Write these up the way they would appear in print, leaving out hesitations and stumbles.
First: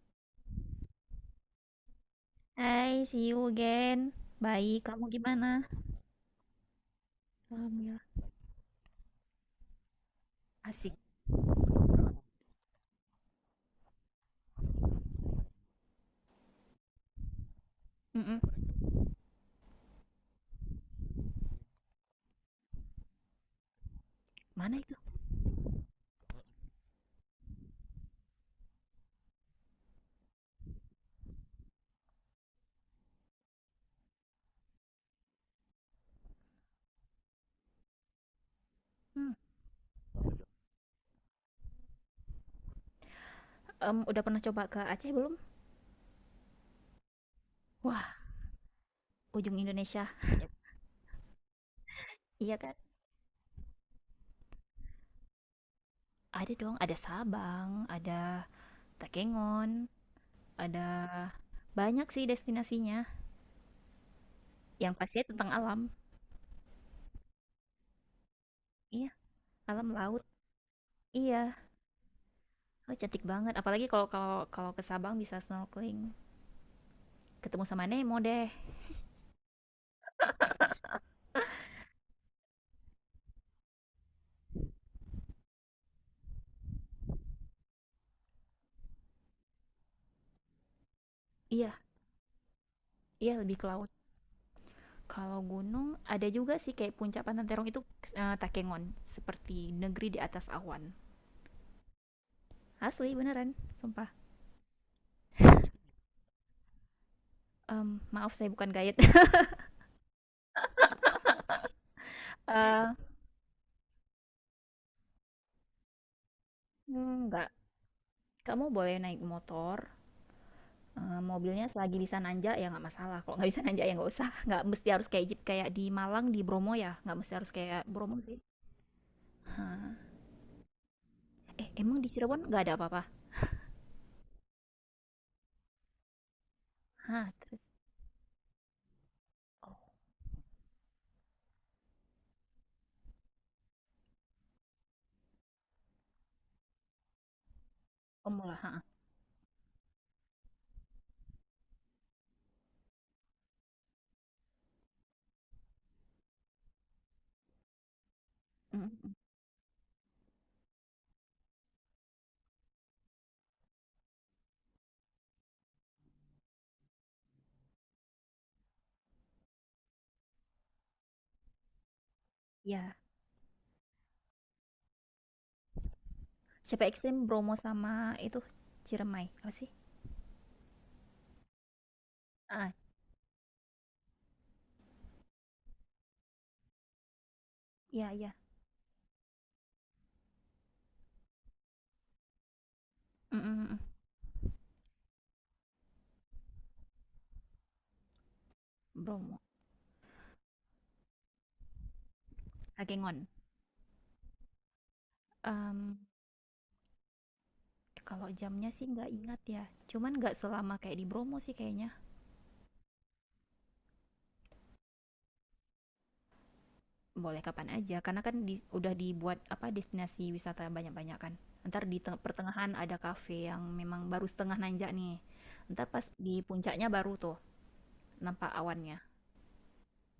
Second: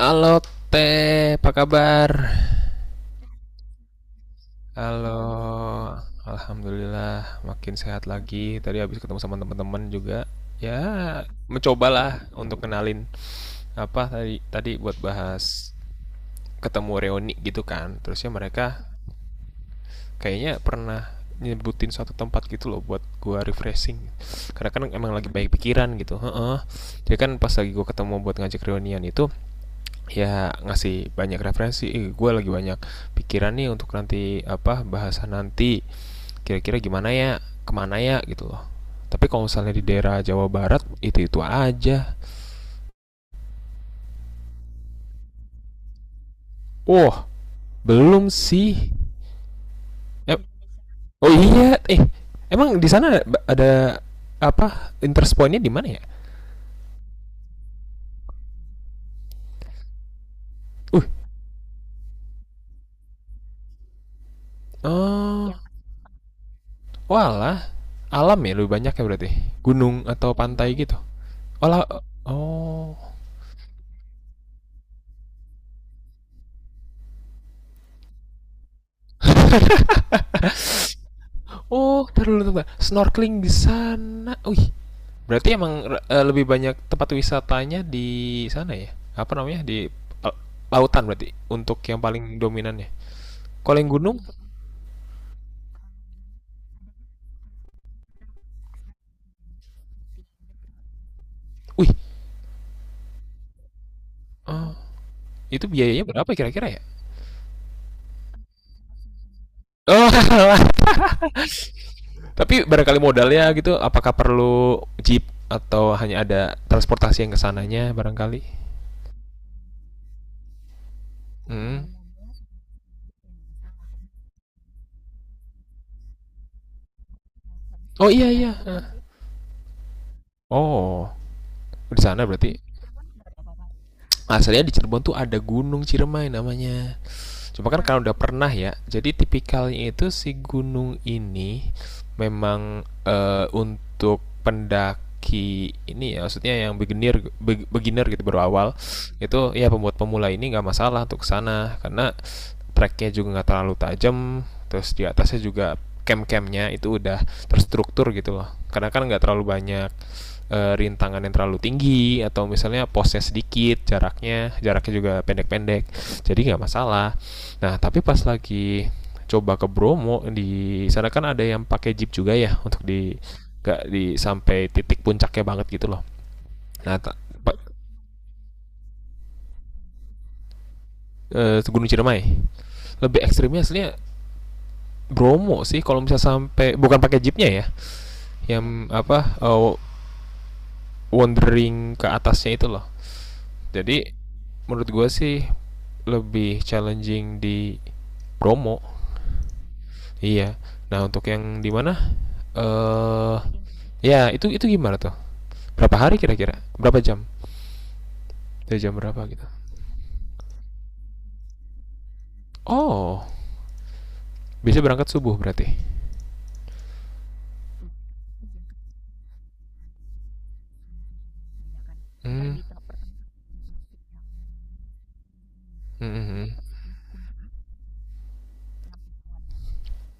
Halo Teh, apa kabar? Hai, see you again. Baik, kamu gimana? Halo, alhamdulillah makin Alhamdulillah, sehat lagi. Tadi habis ketemu sama teman-teman juga. Ya, asik. mencobalah untuk kenalin apa tadi tadi buat bahas ketemu reuni gitu kan. Terusnya Mm-mm. mereka kayaknya pernah nyebutin suatu tempat gitu loh buat gua refreshing. Karena Mana kan itu? emang lagi baik pikiran gitu. Heeh. Jadi kan pas lagi gua ketemu buat ngajak reunian itu ya ngasih banyak referensi gue lagi banyak pikiran nih untuk nanti apa bahasan nanti kira-kira gimana ya kemana ya gitu loh tapi Hmm. kalau misalnya di daerah Jawa Barat itu aja. Udah pernah coba ke Aceh belum? Wah, Wah, belum sih. ujung Indonesia. eh, oh iya, Iya kan? emang di sana ada apa interest pointnya di mana ya? Ada dong, ada Sabang, ada Takengon, ada uh banyak sih destinasinya. Yang pastinya tentang oh ya. alam. Walah, alam ya lebih banyak ya Iya, berarti, alam gunung laut. atau pantai gitu. Iya, Walah. Oh. oh, cantik banget. Apalagi kalau kalau kalau ke Sabang bisa snorkeling, ketemu sama Nemo deh. Oh, taruh dulu. Snorkeling di sana. Wih, berarti emang lebih banyak tempat wisatanya di sana ya? Apa namanya? Di eh, lautan berarti Iya, untuk yang paling dominannya. iya lebih ke Kalau laut. yang gunung, Kalau gunung ada juga sih kayak puncak Pantan Terong itu Takengon, seperti negeri di atas awan. wih, Asli beneran, sumpah. eh, itu biayanya berapa kira-kira ya? Maaf saya bukan guide. Oh. Tapi Eh, barangkali modalnya gitu, apakah perlu jeep atau hanya ada transportasi yang enggak. kesananya barangkali? Kamu boleh naik motor, eh, mobilnya Hmm. selagi bisa nanjak ya nggak masalah. Kalau nggak bisa nanjak ya nggak usah. Nggak mesti harus kayak jeep kayak di Malang di Bromo ya. Nggak mesti harus kayak Oh Bromo iya sih. iya. Eh. Hah. Oh, Eh, di emang di sana Cirebon berarti nggak ada apa-apa? asalnya di Cirebon tuh ada Gunung Ciremai namanya. Hah, terus. Cuma kan karena udah pernah ya, jadi Oh, tipikalnya itu si gunung ini memang untuk pendaki ini ya, maksudnya yang beginner beginner gitu baru pemula. awal, Hah. itu ya pembuat pemula ini nggak masalah untuk sana karena treknya juga nggak terlalu tajam, terus di atasnya juga camp-campnya itu udah terstruktur gitu loh, Mm, mm, karena kan mm. nggak terlalu banyak rintangan yang terlalu tinggi atau misalnya posnya sedikit, jaraknya jaraknya juga pendek-pendek, jadi nggak masalah. Nah tapi pas lagi coba ke Bromo di sana kan ada yang pakai jeep juga ya untuk Ya. di nggak di sampai titik puncaknya banget gitu loh. Siapa nah ta- ekstrim Bromo pa- sama itu Ciremai apa sih? Gunung Ciremai Ah, lebih ekstrimnya aslinya Bromo sih kalau misalnya sampai bukan pakai jeepnya ya, iya, iya. yang apa wandering ke atasnya itu loh. Mm-mm. Jadi menurut gue sih lebih challenging di promo. Bromo. Iya. Nah, untuk yang di mana? Kagengon. Eh ya, itu gimana tuh? Berapa Em, hari kira-kira? Berapa jam? Kalau jamnya Dari sih jam nggak berapa ingat gitu? ya. Cuman nggak selama kayak di Bromo sih kayaknya. Oh, bisa berangkat subuh berarti. Boleh kapan aja, karena kan udah dibuat apa destinasi wisata banyak-banyak kan. Ntar di Hmm, pertengahan ada kafe yang memang baru setengah nanjak nih. gitu. Ntar pas Hmm, di hmm, hmm. puncaknya baru tuh nampak awannya.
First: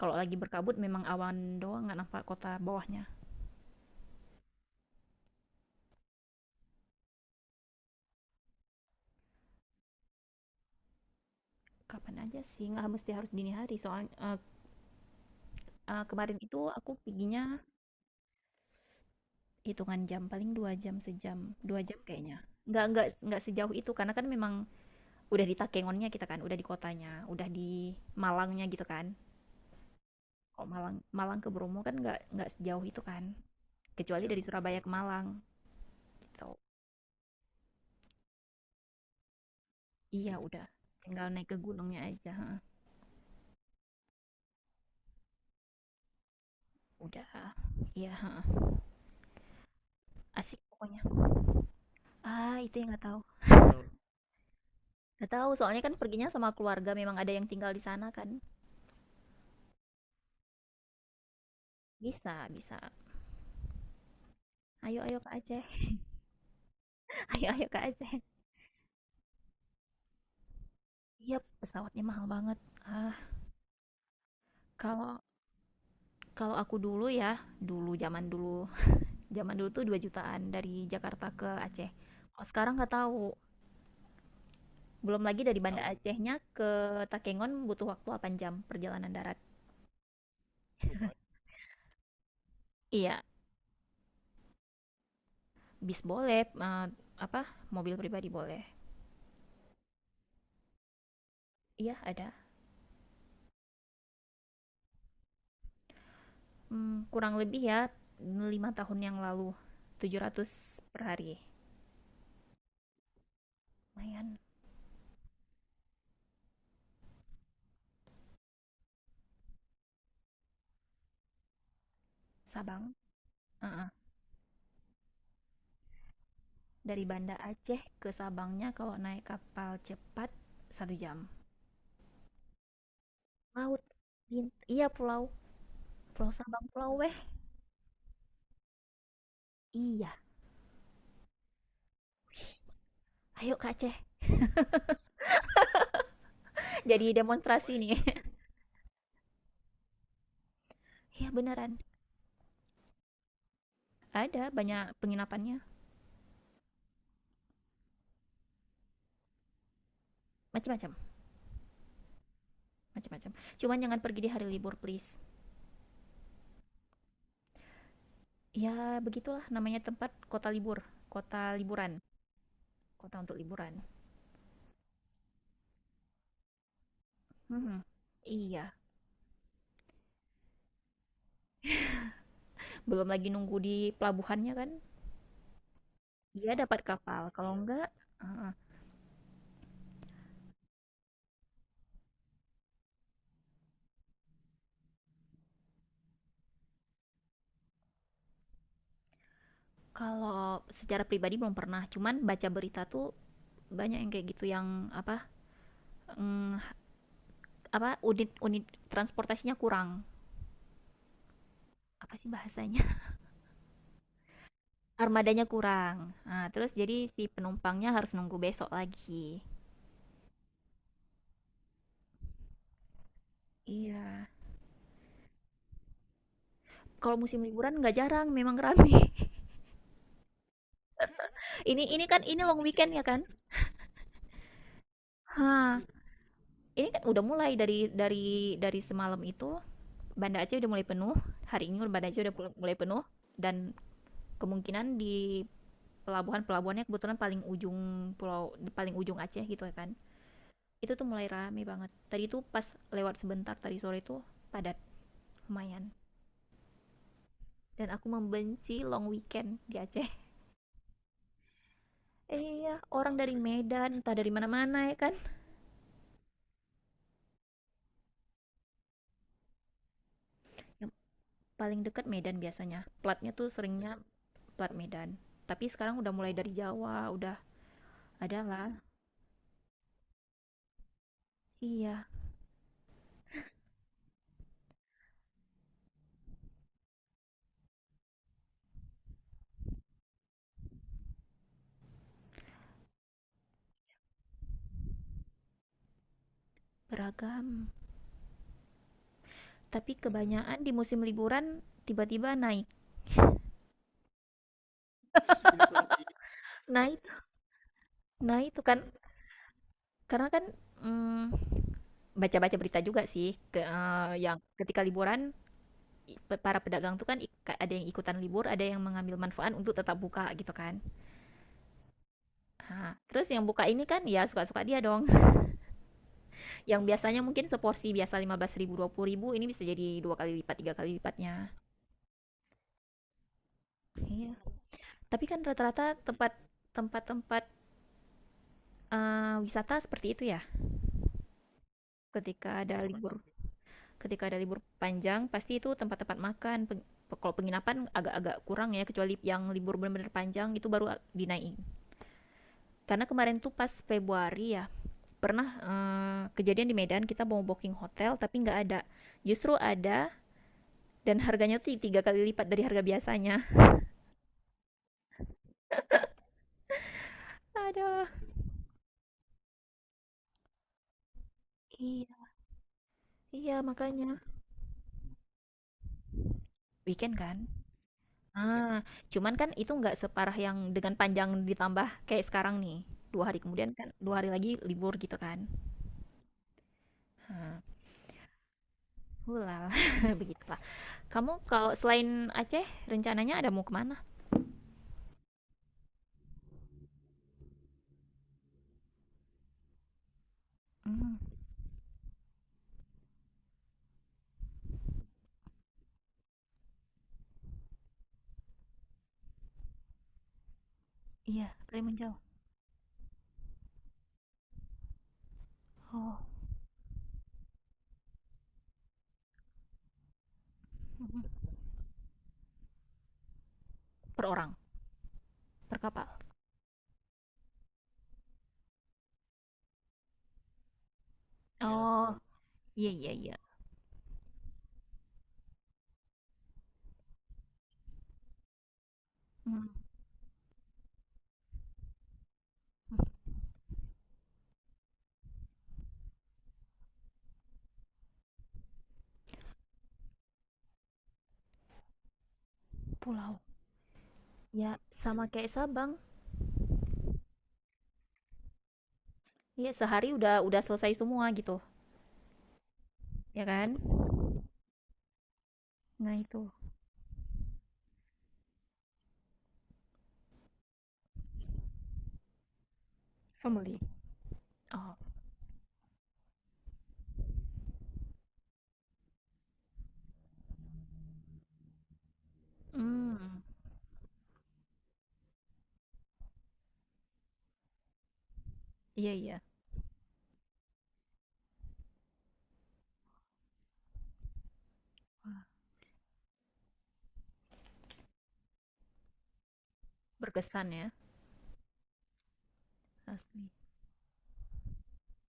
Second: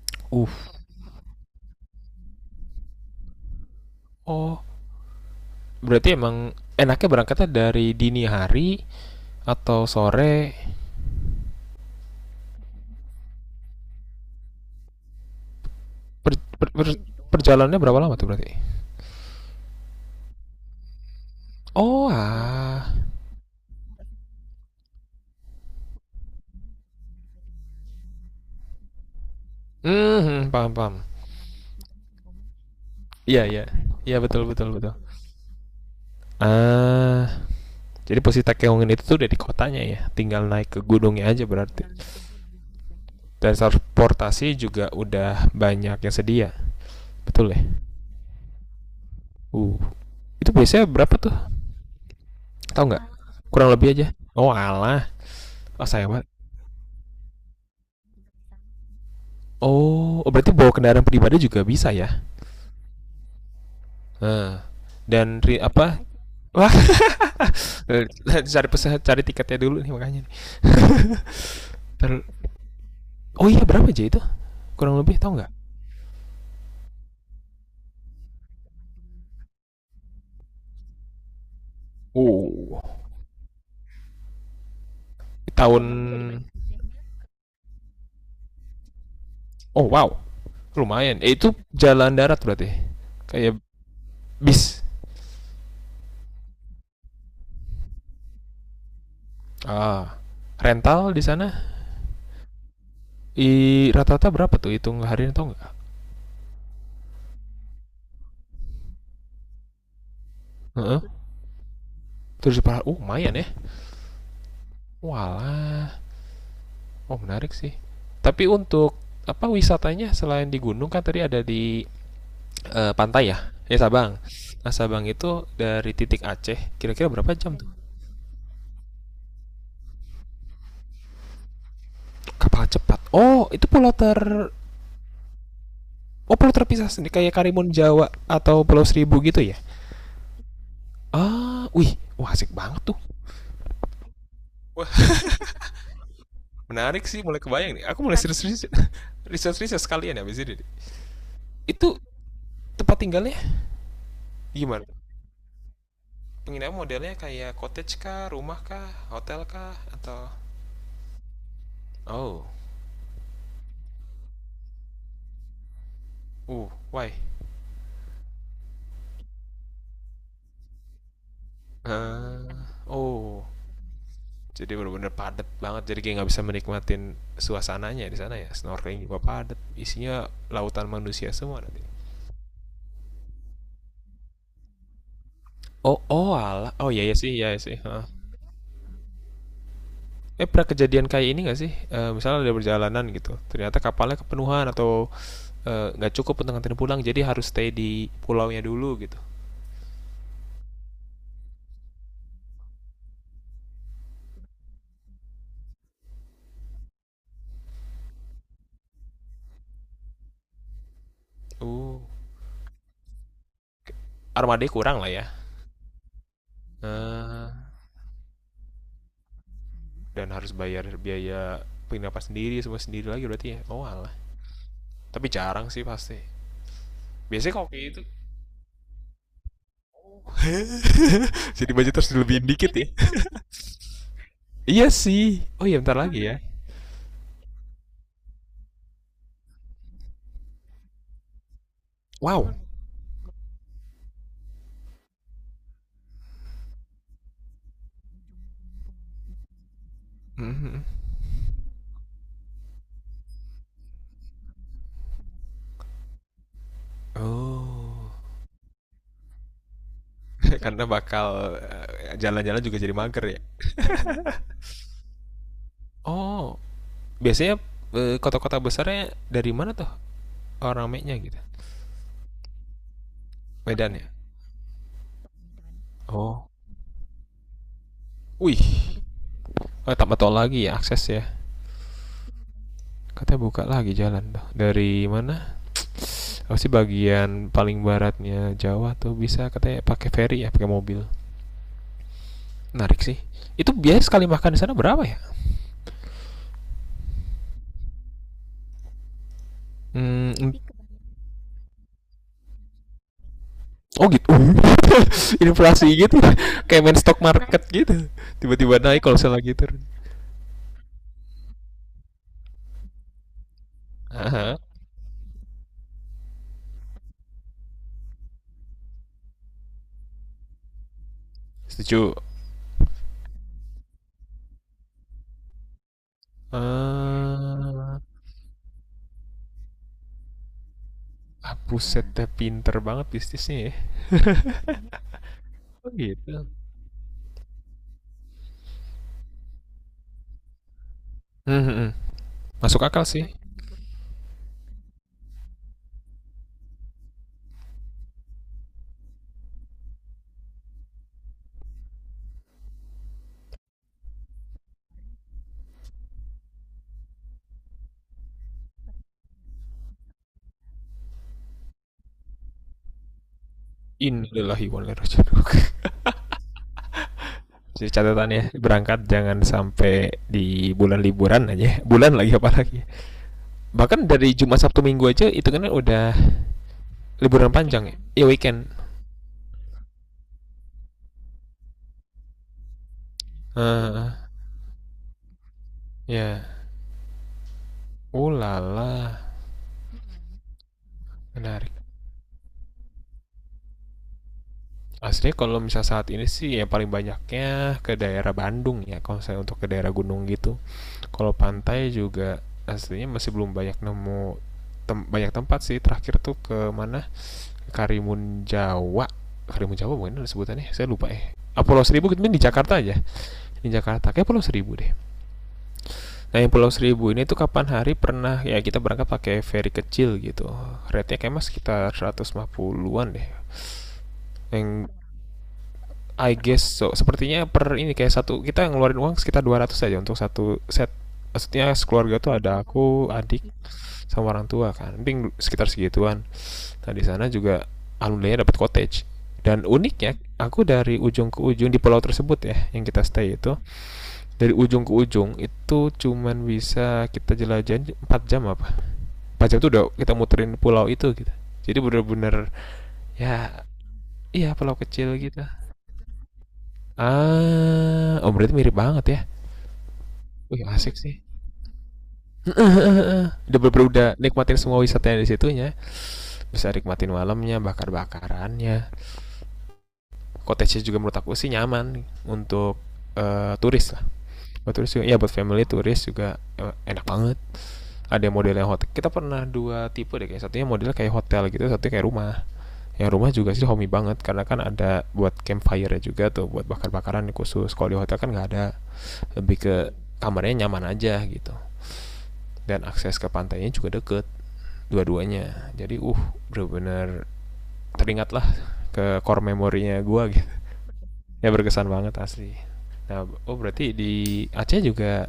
Kalau lagi Uh. berkabut memang awan doang nggak nampak kota bawahnya. Oh, berarti emang enaknya berangkatnya dari dini hari atau sore? Kapan aja sih, nggak mesti harus dini hari. Soalnya kemarin Per- itu per- aku per- perginya perjalanannya berapa lama tuh berarti? hitungan jam paling 2 jam sejam 2 jam Oh, kayaknya nggak ah. nggak nggak sejauh itu karena kan memang udah di Takengonnya, kita kan udah di kotanya, udah di Malangnya gitu kan. Hmm, hmm, Kalau paham, Malang paham. Malang ke Bromo kan nggak sejauh itu kan, Iya, iya. Iya, kecuali dari betul, betul, Surabaya ke betul. Malang gitu. Ah, jadi posisi Takeongin itu tuh udah di kotanya ya, Iya, tinggal udah, naik ke tinggal gunungnya aja naik ke berarti. gunungnya aja, ha. Dan transportasi juga udah banyak yang sedia, Udah, betul ya? iya, ha. Uh, itu Asik biasanya pokoknya. berapa tuh? Ah, itu Tahu yang nggak nggak? tahu. Kurang lebih aja. Oh alah, Nggak tahu, soalnya oh kan sayang banget. perginya sama keluarga, memang ada yang tinggal di sana kan. Oh, oh, berarti bawa kendaraan pribadi juga bisa ya? Bisa, bisa. Nah, Ayo, ayo ke dan Aceh. apa? Wah. Ayo, ayo ke Aceh. Cari pesan, cari tiketnya dulu nih makanya. Nih. Iya, pesawatnya mahal banget. Ah, Oh iya, berapa aja itu? Kurang lebih kalau tahu nggak? kalau aku dulu ya, dulu zaman dulu, zaman dulu tuh 2 jutaan dari Jakarta ke Aceh. Kalau sekarang Oh, nggak tahu. Belum lagi dari Banda Acehnya tahun. ke Takengon butuh waktu 8 jam perjalanan darat. Oh wow, lumayan. Eh, itu jalan darat berarti. Iya, Kayak bis. bis boleh, apa, mobil pribadi boleh. Ah. Rental di sana, Iya, ada. i rata-rata berapa tuh, hitung harian atau nggak? Hmm, kurang lebih ya 5 tahun yang lalu, 700 Heeh. per hari. Terus dipahala, lumayan ya. Lumayan. Walah. Oh, menarik sih. Tapi untuk apa wisatanya selain di gunung kan tadi ada di Sabang. pantai ya? Ya, Sabang. Nah, Sabang itu dari titik Aceh Dari kira-kira berapa Banda jam tuh? Aceh ke Sabangnya kalau naik kapal cepat 1 jam. Kapal cepat. Oh, itu Laut. pulau. Iya, pulau. Pulau Oh, pulau Sabang, terpisah Pulau sendiri Weh. kayak Karimun Jawa atau Pulau Seribu gitu ya? Iya. Ah, wih, wah asik banget tuh. Ayo Kak Aceh. Wah, menarik Jadi sih, mulai demonstrasi kebayang nih. nih. Aku mulai serius-serius riset-riset sekalian ya abis ini. Iya, beneran. Itu tempat tinggalnya Ada banyak gimana? penginapannya. Penginapan modelnya kayak cottage kah, rumah kah, hotel kah, atau Macam-macam. oh, Macam-macam. Cuman jangan pergi di hari libur, please. uh, why? Ya begitulah namanya tempat kota libur. Kota liburan. Ah, Kota untuk oh, liburan. jadi benar-benar padat banget. Jadi kayak nggak bisa menikmatin Mhm. suasananya di sana ya. Iya. Snorkeling juga padat. Isinya lautan manusia semua nanti. Belum lagi nunggu di pelabuhannya kan. Oh, oh Iya, ala. dapat Oh iya iya kapal. sih, iya Kalau iya sih. enggak. Heeh. Eh, pernah kejadian kayak ini nggak sih? Eh, misalnya ada perjalanan gitu, ternyata kapalnya kepenuhan atau nggak cukup untuk nganterin pulang, jadi harus stay di pulaunya dulu gitu. Kalau secara pribadi belum pernah, cuman baca berita tuh banyak yang kayak gitu, yang apa, mm, apa unit-unit transportasinya kurang. uh Apa sih bahasanya? armada kurang lah ya. Armadanya kurang. Nah, terus jadi si Eh, penumpangnya harus nunggu besok lagi. dan harus bayar biaya penginapan sendiri, semua sendiri lagi berarti ya, oh alah. Iya. Tapi jarang sih pasti Kalau musim biasanya liburan kopi nggak itu. jarang memang rame. Jadi ini budget ini harus kan ini dilebihin long dikit ya. weekend ya kan? Iya sih. Oh iya bentar lagi ya. Ini kan udah mulai dari semalam itu Banda Aceh udah mulai penuh. Hari ini Banda Aceh udah Wow. mulai penuh, dan kemungkinan di pelabuhan-pelabuhannya, kebetulan paling ujung, pulau paling ujung Aceh gitu ya kan, Mhm. itu tuh mulai rame banget. Tadi tuh pas lewat sebentar, tadi sore tuh padat lumayan. Dan aku Oh. membenci long weekend di Aceh. Karena bakal jalan-jalan Iya, juga jadi orang mager dari ya. Medan entah dari mana-mana ya kan. Oh, biasanya kota-kota besarnya dari mana tuh orang Yang ramenya gitu? paling dekat Medan, biasanya platnya tuh Medan seringnya ya. plat Medan, tapi sekarang udah mulai Oh. dari Jawa udah ada Wih. lah. Oh, tambah tol lagi ya akses ya. Iya, Katanya buka lagi jalan tuh. Dari mana? Apa sih bagian paling baratnya Jawa tuh bisa katanya pakai ferry ya, pakai mobil. Menarik sih. Itu biaya sekali makan di sana berapa ya? beragam, tapi Hmm, mm, kebanyakan di musim liburan tiba-tiba naik, oh gitu. Inflasi gitu. Kayak main naik, stock market gitu. naik tuh kan. Tiba-tiba naik kalau saya lagi turun. Karena kan mm, baca-baca berita juga sih ke yang Aha. ketika liburan para pedagang tuh kan ada yang ikutan libur, ada yang mengambil manfaat untuk tetap buka gitu kan. Setuju. Nah, terus yang buka ini kan ya suka-suka dia dong. Yang biasanya mungkin seporsi Ah, biasa 15 ribu 20 ribu, ini bisa jadi 2 kali lipat, 3 kali lipatnya. ah, buset dah, pinter banget bisnisnya ya. Iya. Tapi kan rata-rata Oh tempat gitu. tempat-tempat wisata seperti itu ya, Hmm, hmm, hmm. ketika ada Masuk akal libur. sih. Ketika ada libur panjang pasti itu tempat-tempat makan, kalau penginapan agak-agak kurang ya, kecuali yang libur benar-benar panjang itu baru dinaikin. Karena kemarin tuh pas Februari ya, pernah kejadian di Medan kita mau booking hotel tapi nggak ada, justru ada, dan harganya tuh 3 kali lipat dari harga biasanya. Innalillahi wa inna ilaihi raji'un. Jadi Ada. catatannya berangkat jangan sampai di bulan liburan aja. Bulan Iya, lagi apalagi. iya, makanya. Bahkan dari Jumat Sabtu Minggu aja itu kan udah Weekend kan. liburan panjang ya. Iya weekend. Ah, cuman kan itu nggak separah yang dengan panjang ditambah kayak sekarang nih, 2 hari kemudian kan Heeh, 2 hari lagi libur gitu kan. ya. Ulala, Ulala. Begitulah. Kamu kalau menarik. selain Aceh, rencananya ada mau kemana? Aslinya kalau misal saat ini sih yang paling banyaknya ke daerah Bandung ya kalau saya untuk ke daerah gunung gitu. Hmm, Kalau pantai juga aslinya masih belum banyak nemu banyak tempat sih. Terakhir tuh ke mana? Karimun Jawa Karimun Jawa mungkin ada sebutannya saya lupa ya. iya, Ah, dari Pulau Seribu menjauh. itu di Jakarta aja, di Jakarta kayak Pulau Seribu deh. Oh, Nah yang Pulau Seribu ini tuh kapan hari pernah ya, kita berangkat pakai ferry kecil gitu, rate-nya mhm. kayak mas sekitar 150-an deh, Per orang, yang per kapal. I guess so sepertinya per ini kayak satu kita ngeluarin uang sekitar 200 aja untuk satu set, Ya. maksudnya Oh, sekeluarga tuh ada aku, iya, iya, iya. adik sama orang tua kan, mungkin sekitar segituan. Tadi sana juga alhamdulillah dapat cottage. Hmm, Dan uniknya, aku dari ujung ke ujung di pulau tersebut ya, yang kita stay itu, dari ujung ke ujung itu cuman bisa kita jelajahin 4 jam apa. 4 jam itu udah kita muterin pulau itu gitu. Jadi bener-bener pulau. ya, iya Ya, pulau kecil sama gitu. kayak Sabang. Ah, oh berarti mirip banget ya. Ya, sehari udah Wih selesai asik sih. semua gitu, ya Udah kan? bener, udah nikmatin semua wisatanya di situnya. Nah itu Bisa nikmatin malamnya, bakar-bakarannya, cottage juga menurut aku sih nyaman untuk family. turis lah, buat turis Oh, juga ya buat family, turis juga enak banget. Ada modelnya hotel, kita pernah dua tipe deh kayak satunya modelnya kayak hotel gitu, satunya kayak rumah. Yang rumah hmm, juga sih homey banget karena kan ada buat campfire juga tuh buat bakar-bakaran, khusus kalau di hotel kan nggak ada, iya, iya, lebih ke kamarnya nyaman aja gitu, dan akses ke pantainya juga deket dua-duanya jadi bener-bener teringatlah ke core memorinya gue gitu. berkesan ya, Ya berkesan banget asli. Nah, asli. oh berarti di Aceh juga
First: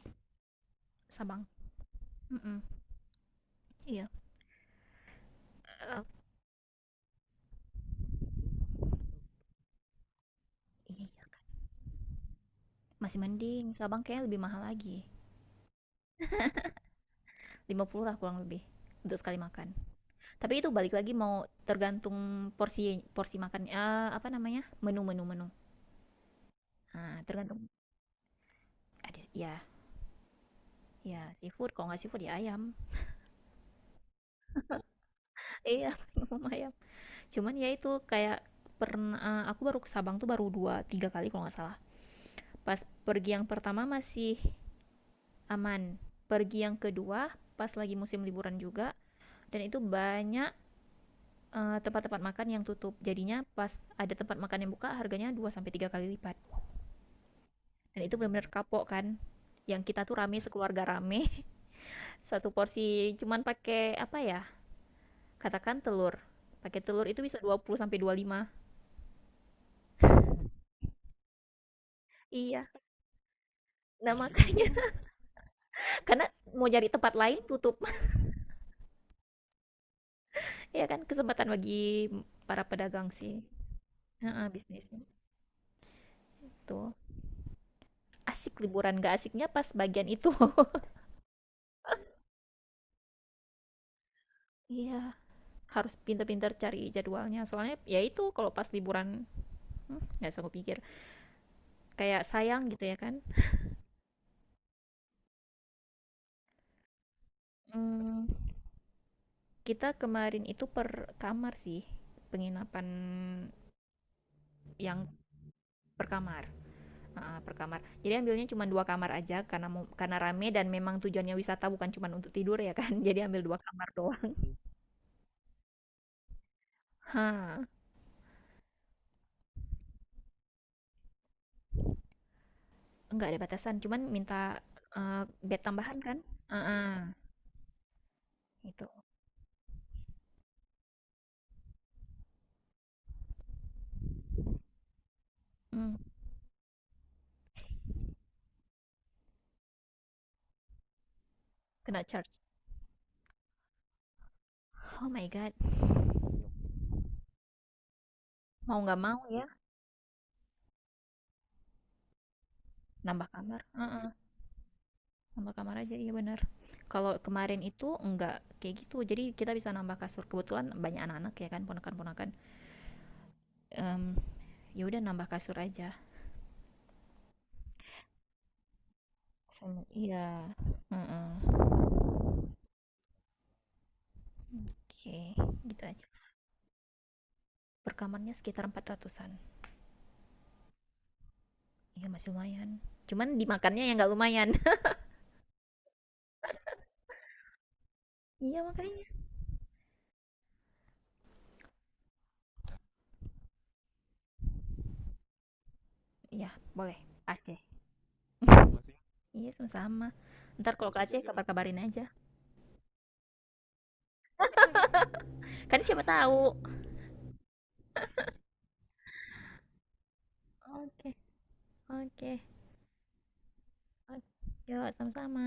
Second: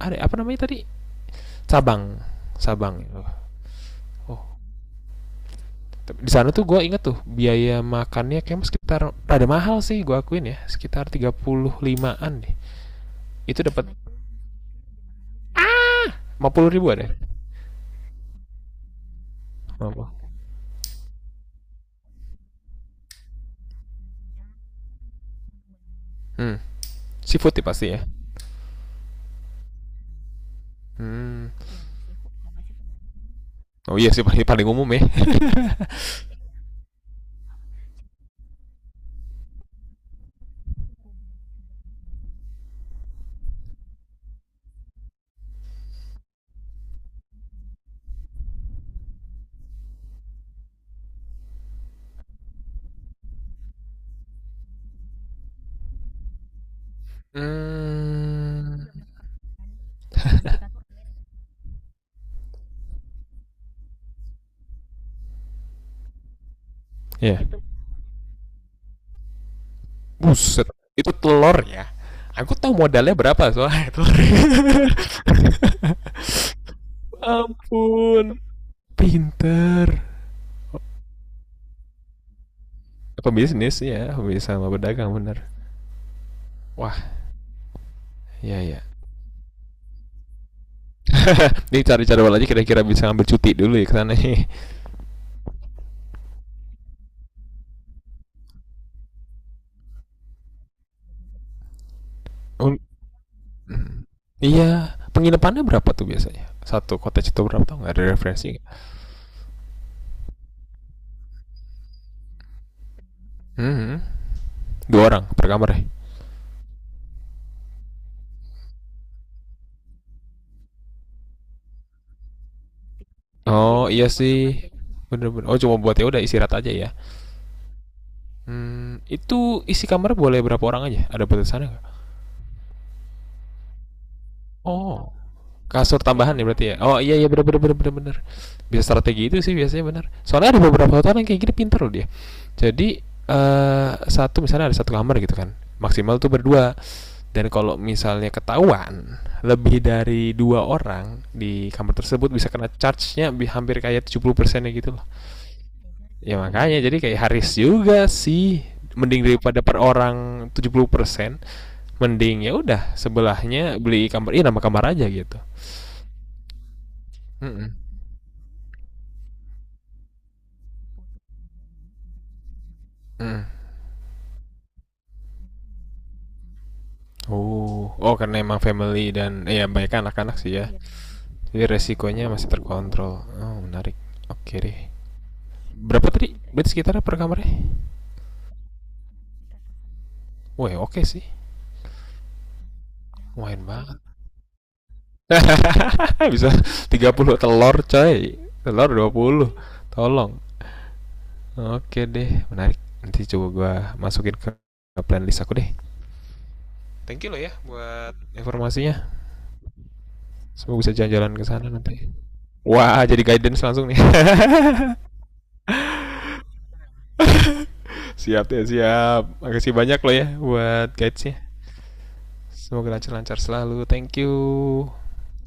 ada apa namanya tadi, Sabang. Sabang. Mm-mm. Sabang oh, Iya. oh. Eh, Di sana tuh gue inget tuh biaya makannya kayak sekitar rada mahal sih gue akuin ya iya, sekitar iya. 35-an deh. Masih Itu mending dapat Sabang kayaknya lebih mahal lagi. 50 ribu ada ya? 50 lah kurang lebih untuk sekali makan. 50. Tapi itu balik lagi mau tergantung porsi porsi makan, apa namanya? Menu-menu, menu, menu. Hmm, Nah, seafood tergantung ya pasti ya. ada ya, ya Hmm, seafood, kalau nggak seafood ya ayam. oh iya sih, paling paling umum ya. Iya, minum ayam. Cuman ya itu kayak, pernah aku baru ke Sabang tuh baru dua tiga kali kalau nggak salah. Pas pergi yang pertama masih aman. Pergi yang kedua pas lagi musim liburan juga, dan itu banyak tempat-tempat makan yang tutup. Jadinya pas ada tempat makan yang buka harganya 2 sampai 3 kali lipat. Dan itu benar-benar Hmm, kapok kan. Yang kita tuh rame sekeluarga, rame. Satu porsi cuman pakai apa ya? Katakan telur. Pakai telur itu bisa ya 20 sampai 25. buset, itu telur ya, aku Iya. tahu modalnya berapa soalnya telur. Nah, makanya, karena mau cari tempat lain tutup. Ampun, pinter. Ya kan kesempatan bagi para pedagang sih. Pebisnis ya, Heeh, pebisnis sama bisnisnya. pedagang bener. Tuh. Wah, Asik ya ya. liburan gak asiknya pas bagian itu. Ini cari jadwal aja, kira-kira bisa ambil cuti dulu ya ke sana. Iya, harus pinter-pinter cari jadwalnya. Soalnya ya itu kalau pas liburan, nggak sanggup pikir. Kayak sayang gitu ya kan. Iya, penginapannya berapa tuh biasanya? Satu cottage itu berapa, tau nggak ada Hmm, referensi? Nggak? kita kemarin itu per kamar sih, penginapan Hmm, yang dua orang per kamar ya. per kamar. Ah, per kamar jadi ambilnya cuma dua kamar aja, karena mau, karena rame, dan memang tujuannya wisata bukan cuma untuk tidur ya kan. Jadi ambil dua Oh kamar iya sih, doang. bener-bener. Oh cuma buat ya udah istirahat aja ya. Hah, Hmm, itu isi kamar boleh berapa orang aja? Ada batasannya nggak? nggak ada batasan, cuman minta Oh, eh, bed tambahan kasur kan. tambahan ya berarti ya? Oh Heeh, iya iya bener bener bener bener bener. Bisa gitu. strategi itu sih biasanya bener. Soalnya ada beberapa hotel yang kayak gini pinter loh dia. Jadi satu misalnya ada satu kamar gitu kan, Hmm, maksimal tuh berdua. Dan kalau misalnya ketahuan lebih dari dua orang di kamar kena tersebut charge, bisa kena charge-nya hampir kayak 70% ya gitu loh. oh my god. Ya makanya jadi kayak Haris juga sih, Mau nggak mau mending ya daripada per orang 70%, mending ya udah nambah kamar. sebelahnya beli Ah, kamar, ini nama kamar aja gitu. nambah kamar aja, iya benar. Kalau kemarin Mhm, itu nggak kayak gitu, jadi kita bisa nambah kasur, kebetulan banyak anak-anak ya kan, ponakan-ponakan. mhm. Em, Ya udah nambah kasur aja. Oh, oh karena emang family dan ya banyak Iya. anak-anak sih ya. Iya, Mm-mm. jadi resikonya masih terkontrol, oh menarik, oke deh. Oke, gitu aja. Berapa tadi berarti sekitar per kamarnya? Perkamarnya sekitar 400-an. Wah, oke sih, Iya, masih lumayan, cuman lumayan dimakannya yang banget. nggak lumayan. Bisa. 30 telur coy, Iya, telur makanya. 20. Tolong. Oke deh menarik, nanti coba gua masukin ke plan list aku deh. Iya, boleh. Thank you loh ya Aceh. buat informasinya, Iya, sama-sama. Ntar semoga bisa kalau ke Aceh jalan-jalan ke sana kabar-kabarin nanti. aja, Wah, jadi guidance langsung nih. kan siapa tahu. Siap ya, siap. Makasih banyak loh ya buat Oke. guidesnya. Oke. Semoga lancar-lancar selalu. Thank you. Oke. Yuk, sama-sama.